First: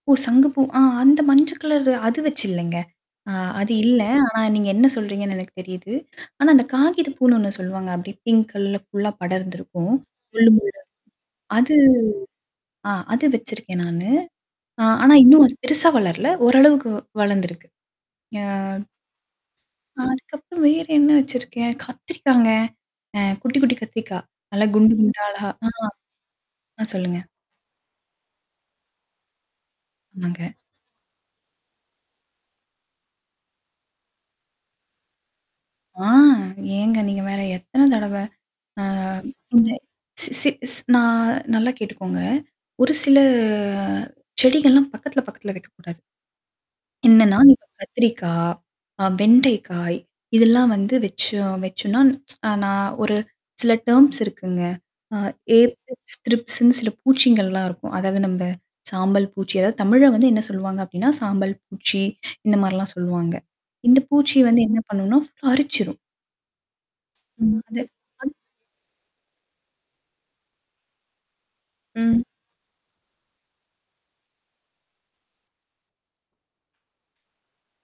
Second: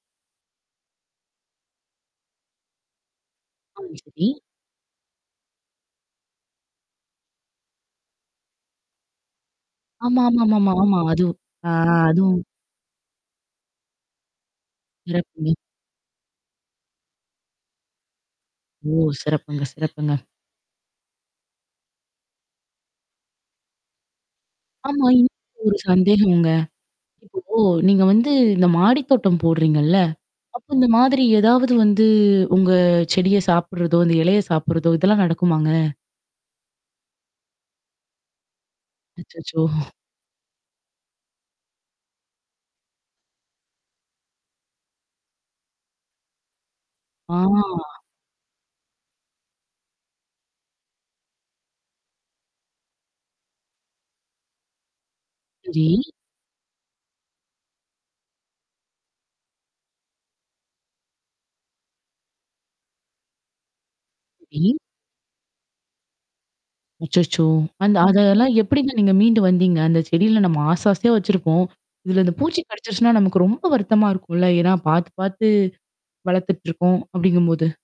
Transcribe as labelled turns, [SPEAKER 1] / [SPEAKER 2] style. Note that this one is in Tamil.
[SPEAKER 1] ஓ! சங்கு பூ ஆ. அந்த மஞ்ச கலரு, அது வச்சுல்லைங்க. ஆ. அது
[SPEAKER 2] ம்,
[SPEAKER 1] இல்ல.
[SPEAKER 2] சரி.
[SPEAKER 1] ஆனா நீங்க என்னா சொல்றீங்கன்னு எனக்கு தெரியுது. ஆனா அந்த காகிதப்பூன்னு ஒண்ணு சொல்லுவாங்க அப்டியே பிங்க் கலர்ல ஃபுல்லா படர்ந்திருக்கும்.
[SPEAKER 2] ஆமா, ஆமா,
[SPEAKER 1] முள்ளு,
[SPEAKER 2] ஆமா, ஆமா,
[SPEAKER 1] முள்ளா
[SPEAKER 2] ஆமா. அது ஆ
[SPEAKER 1] அது
[SPEAKER 2] அதுவும்
[SPEAKER 1] ஆ. அது வச்சிருக்கேன் நானு. ஆ ஆனா இன்னும்
[SPEAKER 2] சிறப்புங்க.
[SPEAKER 1] அது பெருசா வளரல. ஓரளவுக்கு வ் வளந்திருக்கு. யா
[SPEAKER 2] ஓ! சிறப்புங்க, சிறப்புங்க.
[SPEAKER 1] அதுக்கப்புறம் வேற என்னா வைச்சிருக்கேன்? கத்திரிக்காங்க! அ. குட்டி, குட்டி கத்திரிக்கா. நல்லா குண்டு,
[SPEAKER 2] ஆமா.
[SPEAKER 1] குண்டா அழகா!
[SPEAKER 2] எனக்கு
[SPEAKER 1] ஆ
[SPEAKER 2] ஒரு சந்தேகம்ங்க.
[SPEAKER 1] ஆ. சொல்லுங்க.
[SPEAKER 2] இப்போ நீங்க வந்து இந்த மாடி தோட்டம் போடுறீங்கள்ல?
[SPEAKER 1] ஆமாங்க.
[SPEAKER 2] அப்போ, இந்த மாதிரி ஏதாவது வந்து, உங்க செடிய சாப்பிடுறதோ, அந்த இலைய சாப்பிடுறதோ இதெல்லாம் நடக்குமாங்க?
[SPEAKER 1] ஆ. ஏங்க நீங்க வேற! எத்தன தடவ? ஆ.
[SPEAKER 2] அச்சச்சோ!
[SPEAKER 1] இந்த ஸி ஸி ஸ் நான் நல்லா கேட்டுக்கோங்க. ஒரு சில செடிகள்லாம் பக்கத்துல, பக்கத்துல வெக்கக்கூடாது. என்னான்னா,
[SPEAKER 2] ஆ
[SPEAKER 1] கத்திரிக்கா, ஆ வெண்டைக்காய், இதெல்லாம் வந்து வெச்சோம் வெச்சோன்னா அ, நான் ஒரு சில டெர்ம்ஸ் இருக்குங்க. ஆ
[SPEAKER 2] சரி.
[SPEAKER 1] ஏப்பிட்ஸ் த்ரிப்ஸ்ன்னு சில பூச்சிங்கள்லாம் இருக்கும். அதாவது நம்ப சாம்பல் பூச்சி அதாவது தமிழ்ல வந்து என்னா சொல்லுவாங்க அப்படின்னா, சாம்பல் பூச்சி, இந்த மாரிலாம் சொல்லுவாங்க. இந்த பூச்சி வந்து
[SPEAKER 2] சரி
[SPEAKER 1] என்னா பண்ணுன்னா, ஃபுல்லா அரிச்சிரும்.
[SPEAKER 2] அச்சச்சோ!
[SPEAKER 1] ஆமா, அது
[SPEAKER 2] அந்த
[SPEAKER 1] அ
[SPEAKER 2] அதெல்லாம் எப்படிங்க நீங்க மீண்டு வந்தீங்க? அந்த செடியில நம்ம ஆசை, ஆசையா வச்சிருப்போம்.
[SPEAKER 1] ம்.
[SPEAKER 2] இதுல இந்த பூச்சி கடிச்சிருச்சுன்னா, நமக்கு ரொம்ப வருத்தமா இருக்கும்ல! ஏன்னா பாத்து, பாத்து வளத்துட்டுருக்கோம், அப்படிங்கும்போது!